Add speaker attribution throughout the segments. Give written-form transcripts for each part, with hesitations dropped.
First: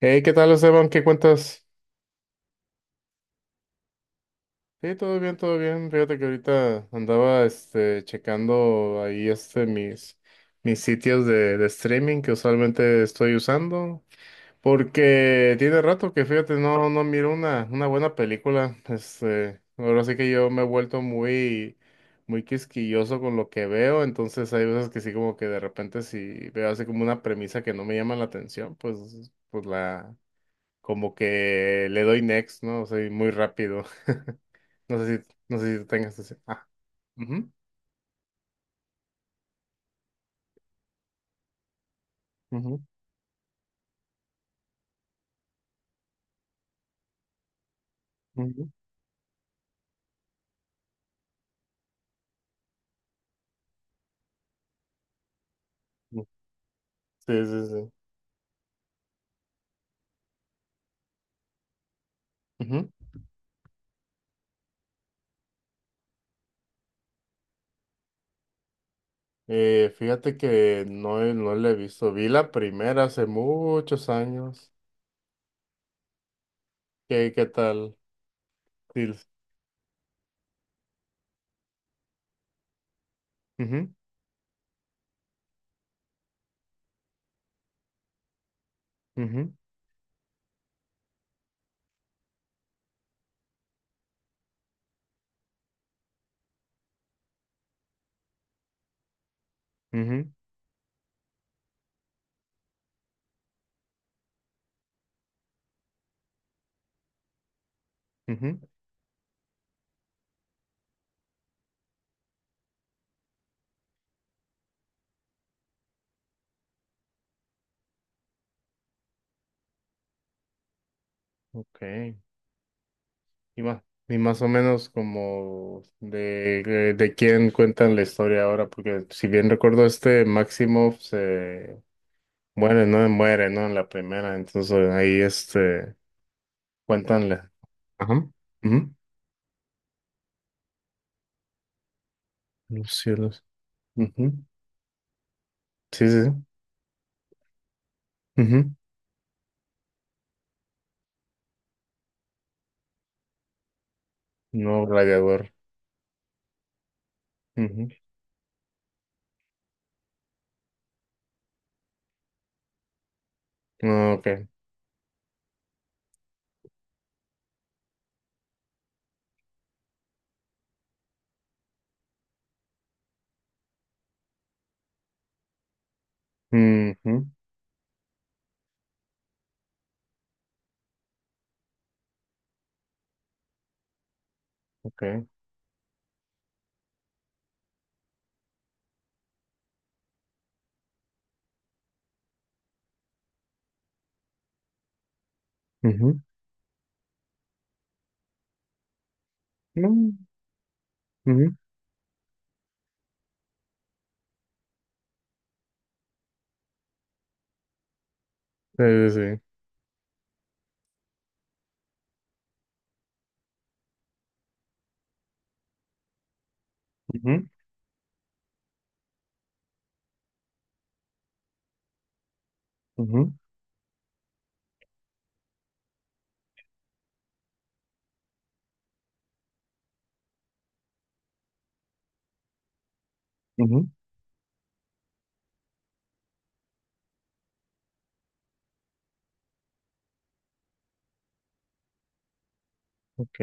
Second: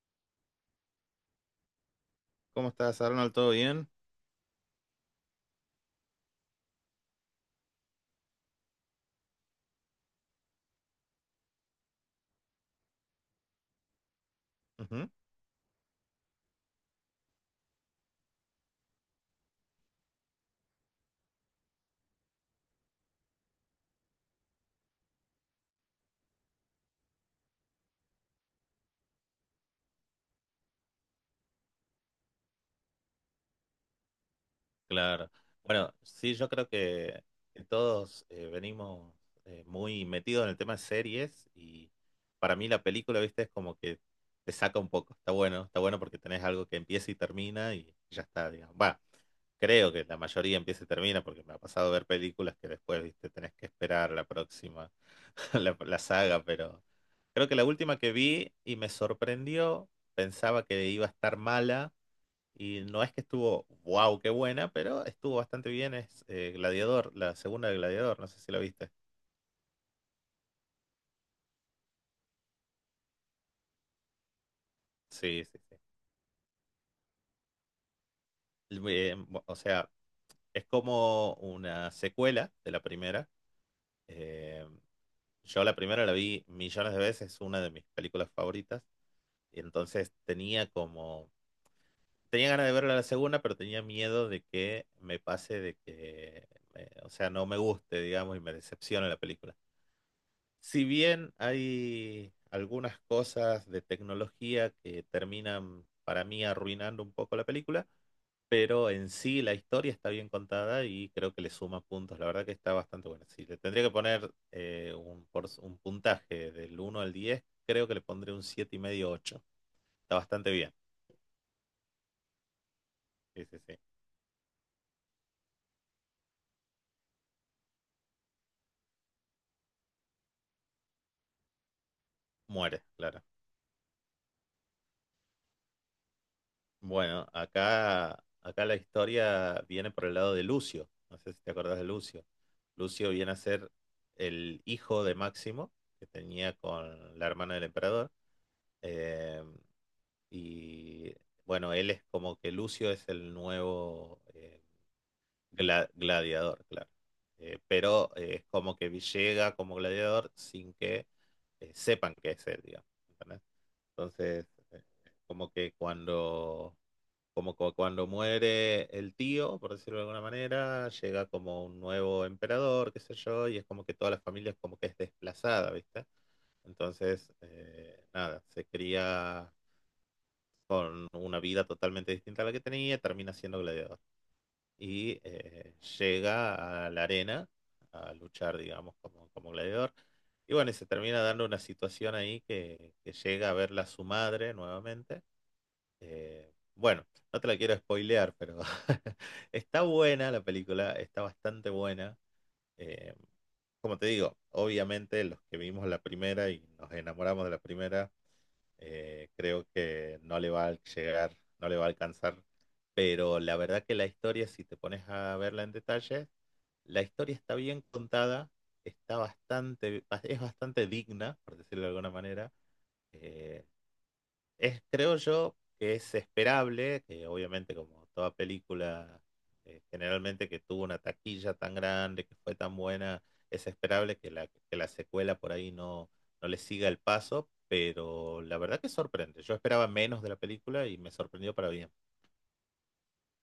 Speaker 1: Hey, ¿qué tal, Esteban? ¿Qué cuentas?
Speaker 2: ¿Cómo estás, Arnold? ¿Todo bien?
Speaker 1: Sí, todo bien, todo bien. Fíjate que ahorita andaba checando ahí mis sitios de streaming que usualmente estoy usando.
Speaker 2: Ujú.
Speaker 1: Porque tiene rato que fíjate, no, no miro una buena película. Ahora sí que yo me he vuelto muy quisquilloso con lo que veo. Entonces hay veces que sí, como que de repente si veo así como una premisa que no me llama la atención, pues la como que le doy next, ¿no? Soy muy rápido. No sé
Speaker 2: Claro.
Speaker 1: si, no sé si tú
Speaker 2: Bueno,
Speaker 1: tengas
Speaker 2: sí,
Speaker 1: ese.
Speaker 2: yo creo que,
Speaker 1: Ujú,
Speaker 2: que todos venimos muy metidos en el tema de series y para mí
Speaker 1: ujú,
Speaker 2: la película, viste, es como que te saca un poco. Está bueno porque tenés algo que empieza y termina y ya está,
Speaker 1: ujú,
Speaker 2: digamos. Va, creo que la mayoría empieza y termina porque me ha pasado ver películas que después, viste, tenés que esperar la próxima, la
Speaker 1: ujú.
Speaker 2: saga, pero
Speaker 1: Sí,
Speaker 2: creo que
Speaker 1: sí,
Speaker 2: la
Speaker 1: sí.
Speaker 2: última que vi y me sorprendió, pensaba que iba a estar mala. Y
Speaker 1: Ujú.
Speaker 2: no es que estuvo, wow, qué buena, pero estuvo bastante bien. Es Gladiador, la segunda de Gladiador, no sé si la viste.
Speaker 1: Fíjate que no, no la he visto. Vi la primera hace muchos años.
Speaker 2: Sí, sí, sí.
Speaker 1: ¿Qué, qué tal? Sí.
Speaker 2: O sea, es como una secuela de la primera.
Speaker 1: Ujú,
Speaker 2: Eh, yo la primera la vi millones de veces, es una de mis películas favoritas.
Speaker 1: ujú,
Speaker 2: Y entonces tenía como, tenía ganas de verla la segunda, pero tenía miedo de que me pase, de que, o sea, no me guste, digamos, y me decepcione la película.
Speaker 1: ujú,
Speaker 2: Si bien hay algunas cosas de tecnología que terminan para mí arruinando un poco la película,
Speaker 1: ujú.
Speaker 2: pero en sí la historia está bien contada y creo que le suma puntos. La verdad que está bastante buena. Si le tendría que poner un puntaje del 1 al 10, creo que le pondré un 7,5, ocho. Está bastante bien.
Speaker 1: Ok.
Speaker 2: Sí, sí,
Speaker 1: Y
Speaker 2: sí.
Speaker 1: más, y más o menos como de quién cuentan la historia ahora, porque si bien recuerdo Maximoff se
Speaker 2: Muere,
Speaker 1: muere, no
Speaker 2: claro.
Speaker 1: muere, ¿no? En la primera, entonces ahí
Speaker 2: Bueno,
Speaker 1: cuéntanle.
Speaker 2: acá,
Speaker 1: Ajá.
Speaker 2: acá la
Speaker 1: Ujú.
Speaker 2: historia viene por el lado de Lucio. No sé si te acordás de Lucio.
Speaker 1: Los
Speaker 2: Lucio viene a
Speaker 1: cielos.
Speaker 2: ser
Speaker 1: Ujú.
Speaker 2: el hijo de Máximo,
Speaker 1: Sí,
Speaker 2: que
Speaker 1: sí, sí.
Speaker 2: tenía con la hermana del emperador.
Speaker 1: Ujú.
Speaker 2: Eh, y bueno, él es como que Lucio es el nuevo
Speaker 1: No gladiador.
Speaker 2: gladiador, claro. Eh,
Speaker 1: Ujú.
Speaker 2: pero eh, es como que llega como gladiador sin que sepan que es él, digamos. ¿Entendés?
Speaker 1: No,
Speaker 2: Entonces,
Speaker 1: ok.
Speaker 2: como que cuando cuando muere el tío, por decirlo de alguna manera, llega como un nuevo emperador, qué sé yo, y es como que toda la familia es como que es desplazada, ¿viste?
Speaker 1: Ujú,
Speaker 2: Entonces, nada, se cría con una vida totalmente distinta a la que tenía, termina siendo gladiador. Y
Speaker 1: ok.
Speaker 2: eh, llega a la arena a luchar, digamos, como, como gladiador. Y bueno, y se termina dando una situación ahí que llega a verla su madre nuevamente
Speaker 1: Ujú.
Speaker 2: bueno, no te la quiero spoilear, pero está
Speaker 1: No.
Speaker 2: buena la película, está
Speaker 1: Ujú.
Speaker 2: bastante buena. Eh, como te digo, obviamente los que vimos la primera y nos enamoramos de la primera,
Speaker 1: Sí, sí,
Speaker 2: creo que no le va a llegar, no le va a alcanzar. Pero la verdad que la historia, si te pones a verla en detalle, la historia
Speaker 1: sí.
Speaker 2: está bien contada, está bastante, es bastante digna, por decirlo de alguna manera.
Speaker 1: Ujú, ujú,
Speaker 2: Eh, Creo yo que es esperable, que obviamente como toda película, generalmente que tuvo una taquilla tan grande, que fue tan buena, es
Speaker 1: ujú.
Speaker 2: esperable que la secuela por ahí no, no le siga el paso, pero la verdad que sorprende. Yo esperaba menos de la película y me sorprendió para bien.
Speaker 1: Ok.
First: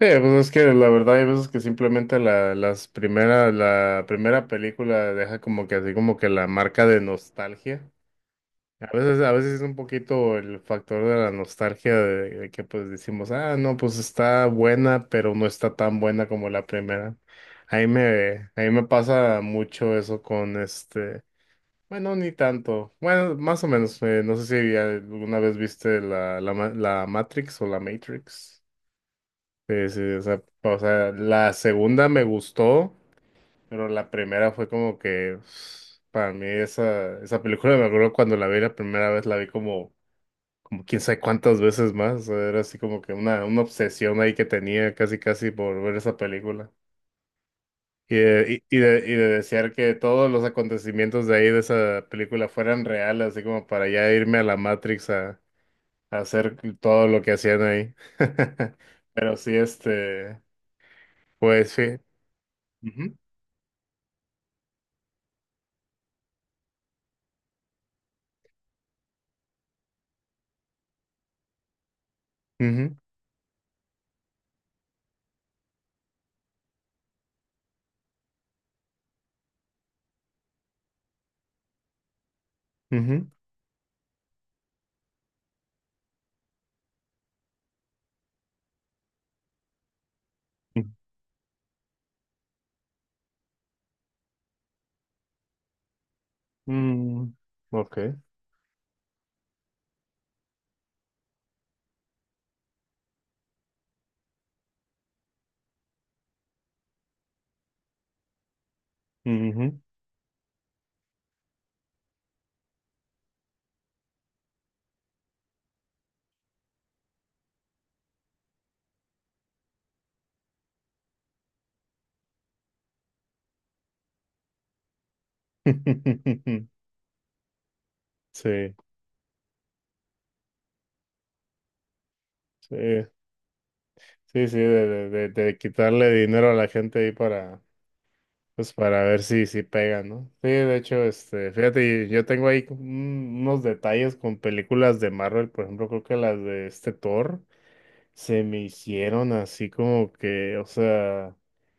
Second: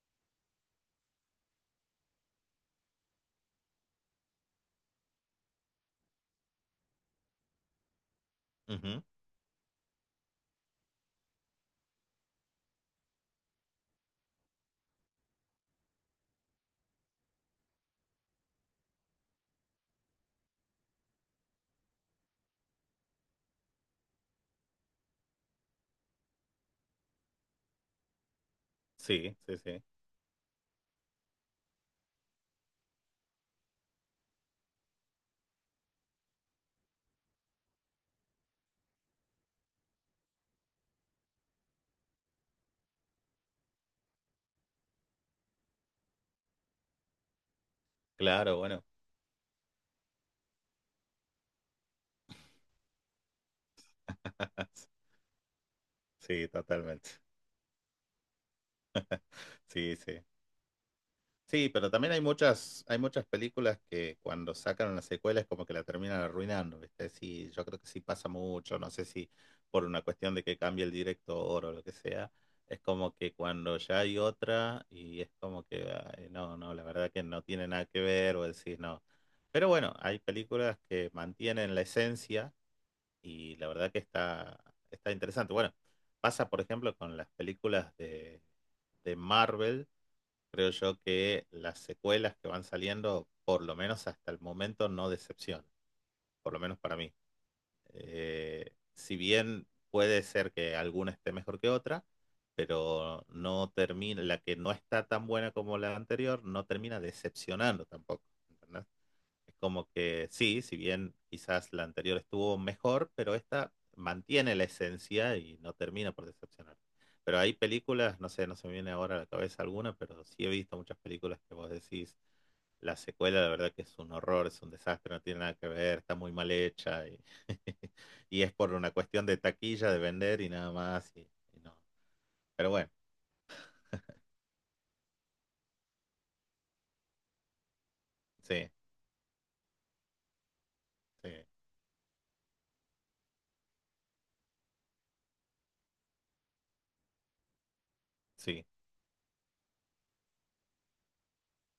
Speaker 1: Sí, pues es que la verdad hay veces que simplemente la, las primeras, la primera película deja como que así como que la marca de nostalgia.
Speaker 2: Ujú.
Speaker 1: A veces es un poquito el factor de la nostalgia de que pues decimos, ah, no, pues está buena, pero no está tan buena como la primera. Ahí me pasa mucho eso con bueno, ni tanto. Bueno, más o menos, no sé si ya alguna vez viste la Matrix o la Matrix.
Speaker 2: Sí, sí,
Speaker 1: Sí,
Speaker 2: sí.
Speaker 1: sí, o sea, la segunda me gustó, pero la primera fue como que, para mí esa, esa película, me acuerdo cuando la vi la primera vez, la vi como como quién sabe cuántas veces más. O sea, era así como que una obsesión ahí que tenía casi casi por ver esa película. Y
Speaker 2: Claro,
Speaker 1: de, y, y
Speaker 2: bueno.
Speaker 1: de, y de desear que todos los acontecimientos de ahí de esa película fueran reales, así como para ya irme a la Matrix a
Speaker 2: Sí,
Speaker 1: hacer todo
Speaker 2: totalmente.
Speaker 1: lo que hacían ahí. Pero sí,
Speaker 2: Sí, sí. Sí,
Speaker 1: pues sí.
Speaker 2: pero también hay
Speaker 1: Ujú,
Speaker 2: muchas películas que cuando sacan una secuela es como que la terminan arruinando, ¿viste? Sí, yo creo que sí pasa mucho, no sé si por una cuestión de que cambie el director o lo que sea, es
Speaker 1: ujú,
Speaker 2: como que cuando ya hay otra y es como que, ay, no, no, la verdad que no tiene nada que ver o decís no. Pero bueno, hay películas que mantienen la esencia
Speaker 1: ujú,
Speaker 2: y la verdad que está, está interesante. Bueno, pasa por ejemplo con las películas de Marvel. Creo
Speaker 1: ujú.
Speaker 2: yo que las secuelas que van saliendo, por lo menos hasta el momento, no decepcionan, por lo menos para mí.
Speaker 1: Mm, ok.
Speaker 2: Si bien puede ser que alguna esté mejor que otra, pero no termina, la que no está tan buena como la anterior, no termina decepcionando tampoco, ¿entendés? Es
Speaker 1: Ujú.
Speaker 2: como que sí, si bien quizás la anterior estuvo mejor, pero esta mantiene la esencia y no termina por decepcionar. Pero hay películas, no sé, no se me viene ahora a la cabeza alguna, pero sí he visto muchas películas que vos decís, la secuela la verdad que es un horror, es un desastre, no tiene nada que ver, está muy mal hecha y, y es por
Speaker 1: Sí,
Speaker 2: una cuestión de taquilla, de vender y nada más. Y no. Pero bueno,
Speaker 1: sí. Sí, sí, de quitarle dinero a la gente ahí para,
Speaker 2: sí,
Speaker 1: pues para ver si, si pega, ¿no? Sí, de hecho,
Speaker 2: sí,
Speaker 1: fíjate, yo tengo ahí unos detalles con películas de Marvel, por ejemplo, creo que las de Thor se me
Speaker 2: sí.
Speaker 1: hicieron así como que, o sea.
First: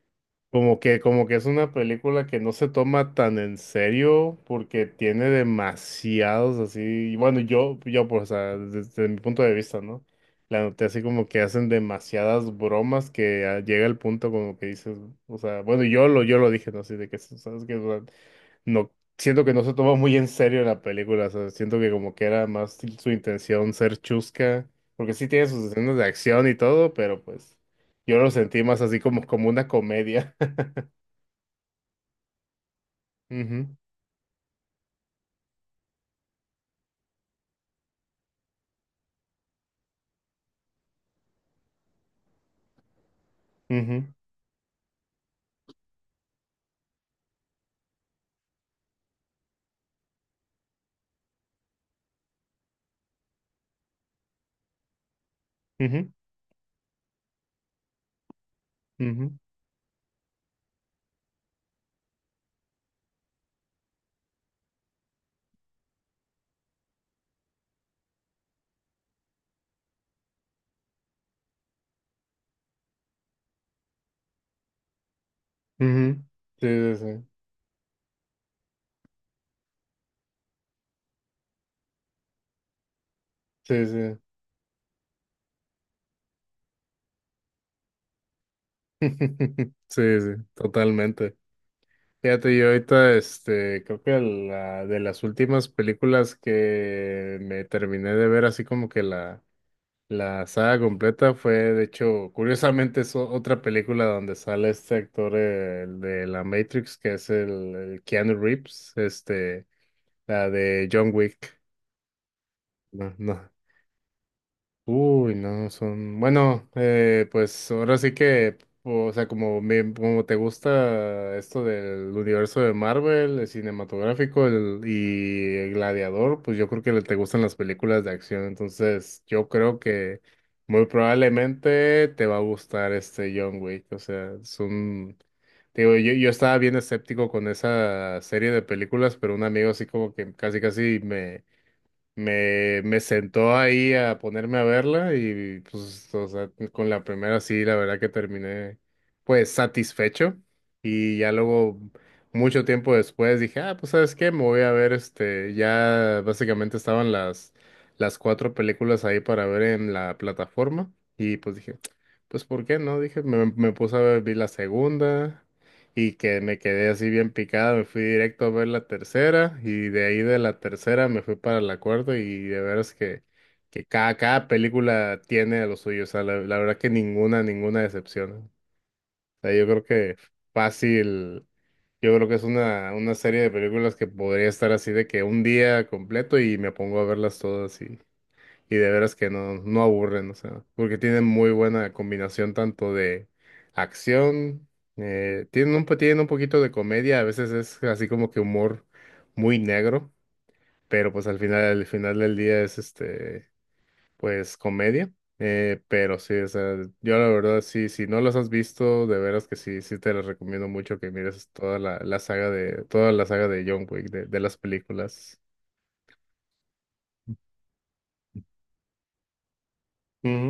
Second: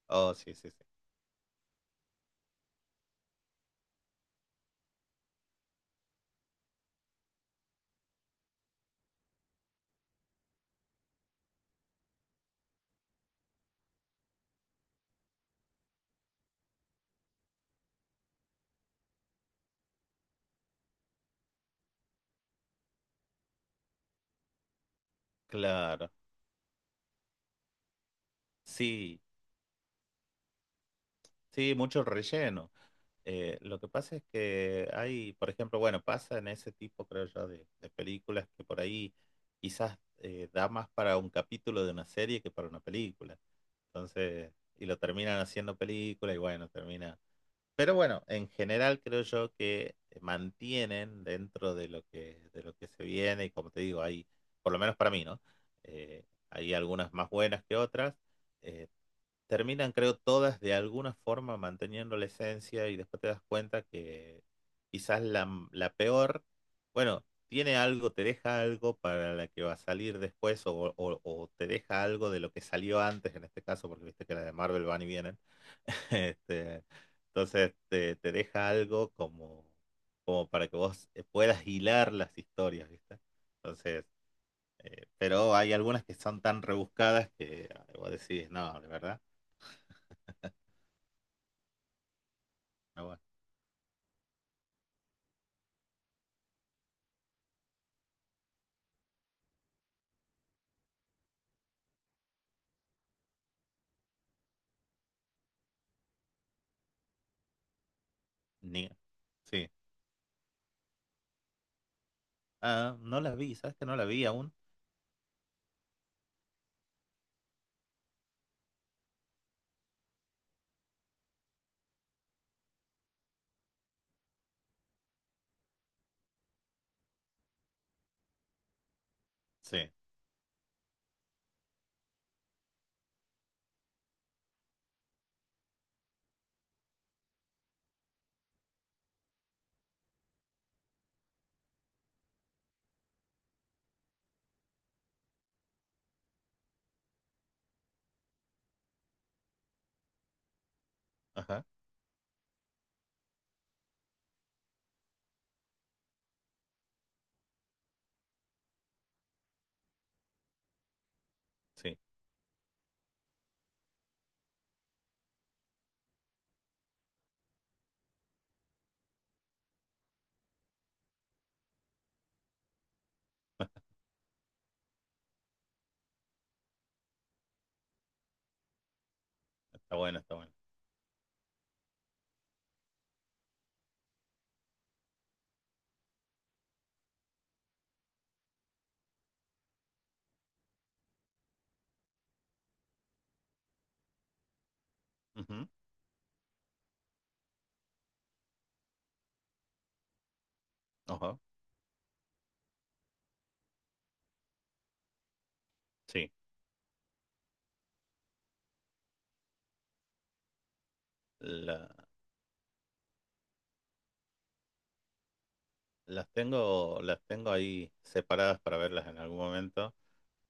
Speaker 2: Oh, sí, sí, sí.
Speaker 1: Como que es una película que no se toma tan en serio porque tiene demasiados así, y bueno, yo pues, o sea, desde, mi punto de vista, ¿no? La noté así como que hacen demasiadas bromas que ah, llega el punto como que dices, o sea, bueno, yo lo dije, ¿no? Así de que, ¿sabes qué? O sea, no, siento que no se toma muy en serio la película, o sea, siento que como que era más su intención ser chusca, porque sí tiene sus escenas de
Speaker 2: Claro.
Speaker 1: acción y todo, pero pues yo lo sentí más así
Speaker 2: Sí,
Speaker 1: como, como una comedia.
Speaker 2: sí, mucho relleno. Eh,
Speaker 1: Ujú,
Speaker 2: lo que pasa es que hay, por ejemplo, bueno, pasa en ese tipo, creo yo, de películas que por ahí quizás da más para un capítulo de una serie que para una película.
Speaker 1: ujú,
Speaker 2: Entonces, y lo terminan haciendo película y bueno, termina. Pero bueno, en general creo yo que mantienen dentro de lo que se viene y como te digo, hay, por lo menos para mí, ¿no?
Speaker 1: ujú,
Speaker 2: Eh, hay algunas más buenas que otras. eh,
Speaker 1: ujú,
Speaker 2: terminan, creo, todas de alguna forma manteniendo la esencia y después te das cuenta que quizás la, la peor, bueno, tiene algo, te deja algo para la que va a salir después o te deja algo de lo que salió antes en este caso, porque viste que las de Marvel van y vienen.
Speaker 1: ujú. Sí,
Speaker 2: Este,
Speaker 1: sí,
Speaker 2: entonces te deja algo como, como para que vos puedas hilar las historias, ¿viste?
Speaker 1: sí,
Speaker 2: Entonces,
Speaker 1: sí,
Speaker 2: pero hay algunas que son tan rebuscadas que ah, vos decís, no, de
Speaker 1: sí,
Speaker 2: verdad.
Speaker 1: sí, sí, totalmente. Fíjate, yo ahorita,
Speaker 2: No.
Speaker 1: creo que la de las últimas películas que me terminé de ver, así como que la saga completa fue, de hecho, curiosamente es otra película donde sale este actor el de la Matrix, que es el Keanu
Speaker 2: Ni-
Speaker 1: Reeves,
Speaker 2: sí.
Speaker 1: la de John Wick.
Speaker 2: Ah,
Speaker 1: No,
Speaker 2: no la
Speaker 1: no.
Speaker 2: vi, ¿sabes que no la vi aún?
Speaker 1: Uy, no, son, bueno, pues ahora sí que, o sea, como, como te gusta esto del universo de Marvel, el cinematográfico y el Gladiador, pues yo creo que te gustan las películas de acción, entonces yo creo
Speaker 2: Sí,
Speaker 1: que muy probablemente te va a gustar este John Wick, o sea, es un, te digo, yo estaba bien escéptico con esa serie de películas, pero un amigo así como que casi casi me sentó ahí a ponerme a verla y pues, o sea, con la primera sí, la verdad que terminé pues satisfecho y ya
Speaker 2: ajá,
Speaker 1: luego mucho tiempo después dije, ah, pues sabes qué, me voy a ver este, ya básicamente estaban las cuatro películas ahí para ver en la plataforma y pues dije,
Speaker 2: sí,
Speaker 1: pues ¿por qué no? Dije, me puse a ver, vi la segunda. Y que me quedé así bien picada, me fui directo a ver la tercera y de ahí de la tercera me fui para la cuarta y de veras que cada, cada película tiene lo suyo, o sea, la verdad que ninguna, ninguna decepciona. O sea, yo creo
Speaker 2: está
Speaker 1: que
Speaker 2: bueno, está bueno.
Speaker 1: fácil, yo creo que es una serie de películas que podría estar así de que un día completo y me pongo a verlas todas y de veras que no, no aburren, o sea, porque tienen muy buena combinación tanto de acción,
Speaker 2: Ujú,
Speaker 1: tienen un, tienen un poquito de comedia, a veces es así como que humor muy negro, pero pues
Speaker 2: ajá,
Speaker 1: al final del día es pues comedia. Pero
Speaker 2: sí.
Speaker 1: sí, o sea, yo la verdad sí, si no los has visto, de veras que sí, sí te los recomiendo mucho que mires toda
Speaker 2: La-
Speaker 1: la, la saga de, toda la saga de John Wick, de las películas.
Speaker 2: las tengo ahí separadas para verlas en algún momento.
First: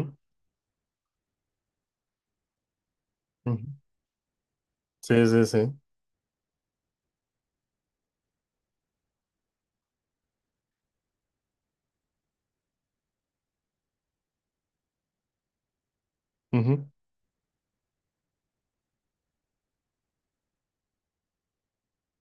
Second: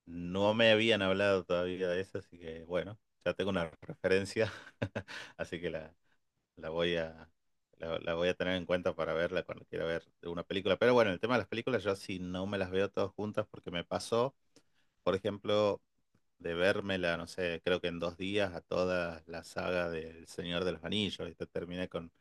Speaker 2: No me habían hablado todavía de eso, así que bueno, ya tengo
Speaker 1: Ujú, ujú.
Speaker 2: una referencia,
Speaker 1: Sí, sí,
Speaker 2: así
Speaker 1: sí.
Speaker 2: que la voy a, la voy a tener en cuenta para verla cuando quiera ver una película. Pero bueno, el tema de las películas, yo sí no me las veo todas juntas porque me pasó, por ejemplo, de
Speaker 1: Ujú.
Speaker 2: vérmela, no sé, creo que en 2 días a toda la saga del Señor de los Anillos. Y te terminé con,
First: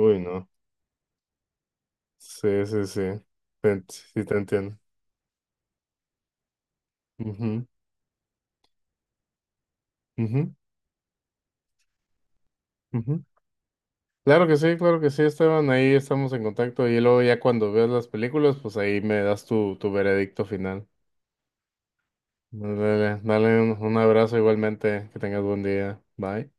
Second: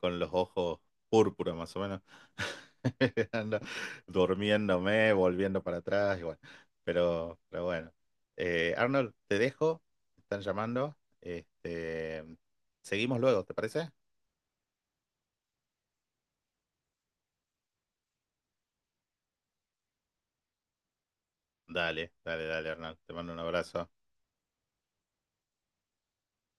Speaker 2: con los
Speaker 1: no.
Speaker 2: ojos púrpura, más o menos.
Speaker 1: Sí, sí, sí.
Speaker 2: Ando
Speaker 1: Sí, te entiendo.
Speaker 2: durmiéndome, volviendo para atrás, y bueno. Pero
Speaker 1: Ujú,
Speaker 2: bueno. Arnold, te dejo. Me están
Speaker 1: ujú,
Speaker 2: llamando. Este, seguimos
Speaker 1: ujú.
Speaker 2: luego, ¿te parece?
Speaker 1: Claro que sí, Esteban. Ahí estamos en contacto. Y luego ya cuando veas las películas, pues ahí me das tu, tu veredicto final.
Speaker 2: Dale, dale, dale, Arnold. Te
Speaker 1: Dale,
Speaker 2: mando un
Speaker 1: dale un
Speaker 2: abrazo.
Speaker 1: un abrazo igualmente. Que tengas buen día. Bye.